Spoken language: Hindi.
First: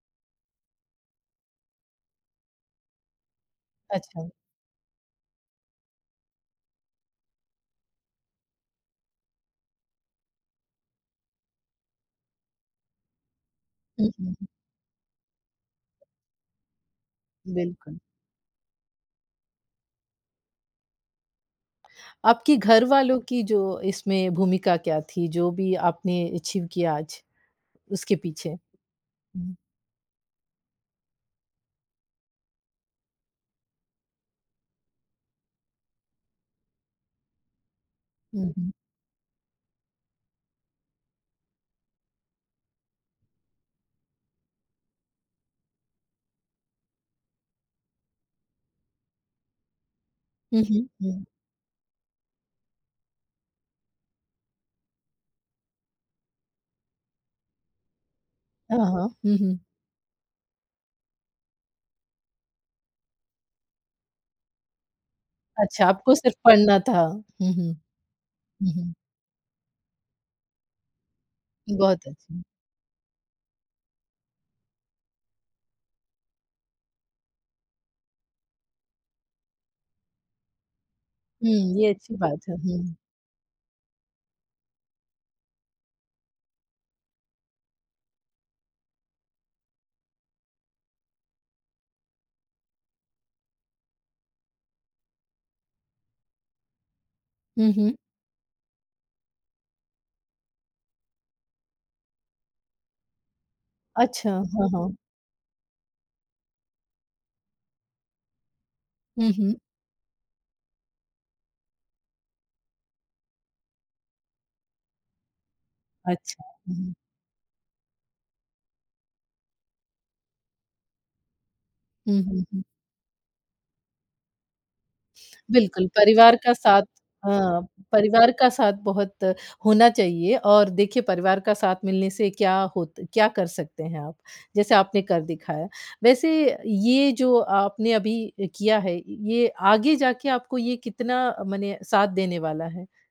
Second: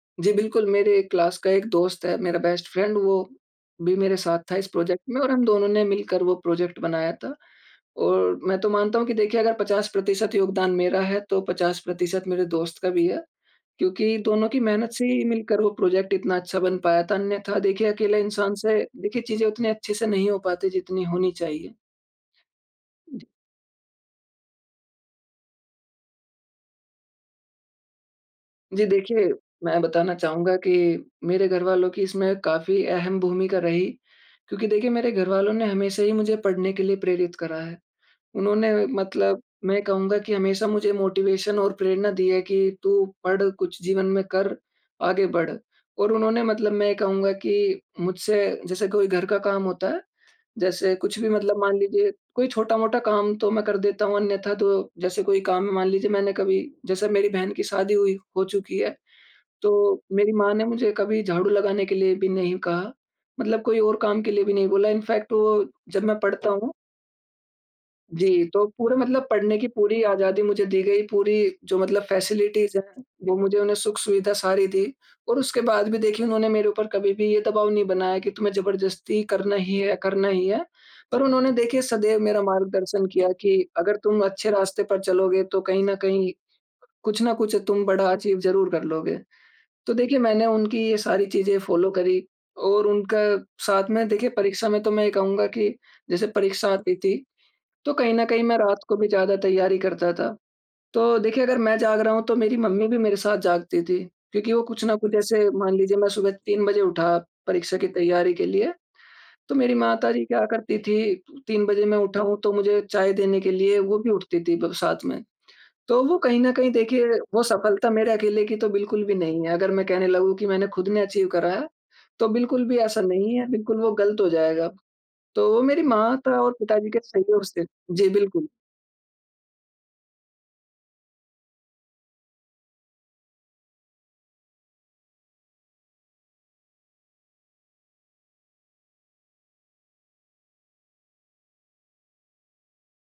जी, बिल्कुल मेरे क्लास का एक दोस्त है, मेरा बेस्ट फ्रेंड वो भी मेरे अच्छा। साथ था इस प्रोजेक्ट में और हम दोनों ने मिलकर वो प्रोजेक्ट बनाया था। और मैं तो मानता हूँ कि देखिए अगर 50% योगदान मेरा है, तो 50% मेरे दोस्त का भी है हुँ, क्योंकि हुँ, हुँ। दोनों की मेहनत से ही मिलकर वो प्रोजेक्ट इतना अच्छा बन पाया था। अन्यथा देखिए बिल्कुल। अकेले इंसान से देखिए चीज़ें उतनी अच्छे से नहीं हो पाती, जितनी होनी चाहिए। आपकी घरवालों जी। की जो इसमें भूमिका क्या थी, जो भी आपने अचीव किया आज उसके पीछे? जी, देखिए हुँ। मैं बताना चाहूँगा कि मेरे घरवालों की इसमें काफ़ी अहम भूमिका रही, क्योंकि देखिए मेरे घरवालों ने हमेशा ही मुझे पढ़ने के लिए प्रेरित करा है। हुँ, हुँ। उन्होंने मतलब मैं कहूँगा कि हमेशा मुझे मोटिवेशन और प्रेरणा दी है कि, "तू पढ़, कुछ जीवन में कर, आगे बढ़" और उन्होंने मतलब मैं कहूँगा कि मुझसे जैसे कोई घर का काम होता है, हुँ, हुँ, जैसे कुछ हुँ। भी मतलब मान लीजिए कोई छोटा-मोटा काम तो मैं कर देता हूँ अन्यथा तो जैसे कोई काम है मान लीजिए मैंने कभी जैसे मेरी बहन की शादी हुई हो चुकी हाँ, है। हाँ। हुँ, हुँ। तो मेरी माँ ने मुझे कभी झाड़ू लगाने के लिए भी नहीं कहा, मतलब कोई और काम के लिए भी नहीं बोला। इनफैक्ट वो अच्छा जब आपको मैं सिर्फ़ पढ़ता हूँ पढ़ना था। हुँ, हुँ। जी, तो हुँ, हुँ। पूरे मतलब पढ़ने की पूरी आज़ादी मुझे दी गई, पूरी जो मतलब बहुत अच्छे। फैसिलिटीज़ है वो मुझे उन्हें सुख-सुविधा सारी दी और उसके बाद भी देखिए उन्होंने मेरे ऊपर कभी भी ये दबाव नहीं बनाया कि तुम्हें ज़बरदस्ती करना ही है करना ही है। पर उन्होंने हुँ, देखिए ये अच्छी सदैव बात मेरा है, हुँ। मार्गदर्शन किया कि अगर तुम अच्छे रास्ते पर चलोगे तो कहीं न कहीं, कुछ ना कुछ तुम बड़ा अचीव ज़रूर कर लोगे। तो देखिए मैंने उनकी ये सारी चीज़ें फॉलो करी और उनका साथ में देखिए परीक्षा में तो मैं ये कहूँगा कि जैसे परीक्षा आती थी, हुँ, हुँ। तो कहीं न कहीं मैं रात को भी ज़्यादा तैयारी करता था, तो देखिए अगर मैं जाग रहा हूँ तो मेरी मम्मी भी मेरे साथ जागती थी अच्छा, क्योंकि वो हाँ, कुछ हाँ। ना कुछ ऐसे मान लीजिए मैं सुबह 3 बजे उठा परीक्षा की तैयारी के लिए, हुँ, हुँ। तो मेरी माताजी क्या करती थी 3 बजे मैं उठा हूँ तो मुझे चाय देने के लिए वो भी उठती थी भग साथ में। तो वो कहीं अच्छा, न कहीं हुँ, हुँ। देखिए वो सफलता मेरे अकेले की तो बिल्कुल भी नहीं है। अगर मैं कहने लगूँ की मैंने खुद ने अचीव करा है, हुँ, तो हुँ, हुँ। बिल्कुल भी ऐसा नहीं है, बिल्कुल वो गलत हो जाएगा। तो वो मेरी बिल्कुल, परिवार माता और का साथ पिताजी के सहयोग हाँ, से जी, परिवार का बिल्कुल। साथ बहुत होना चाहिए और देखिए परिवार का साथ मिलने से क्या होत क्या कर सकते हैं आप, जैसे आपने कर दिखाया। वैसे ये जो आपने अभी अ, किया है य ये आगे जाके आपको ये कितना मने साथ देने वाला है?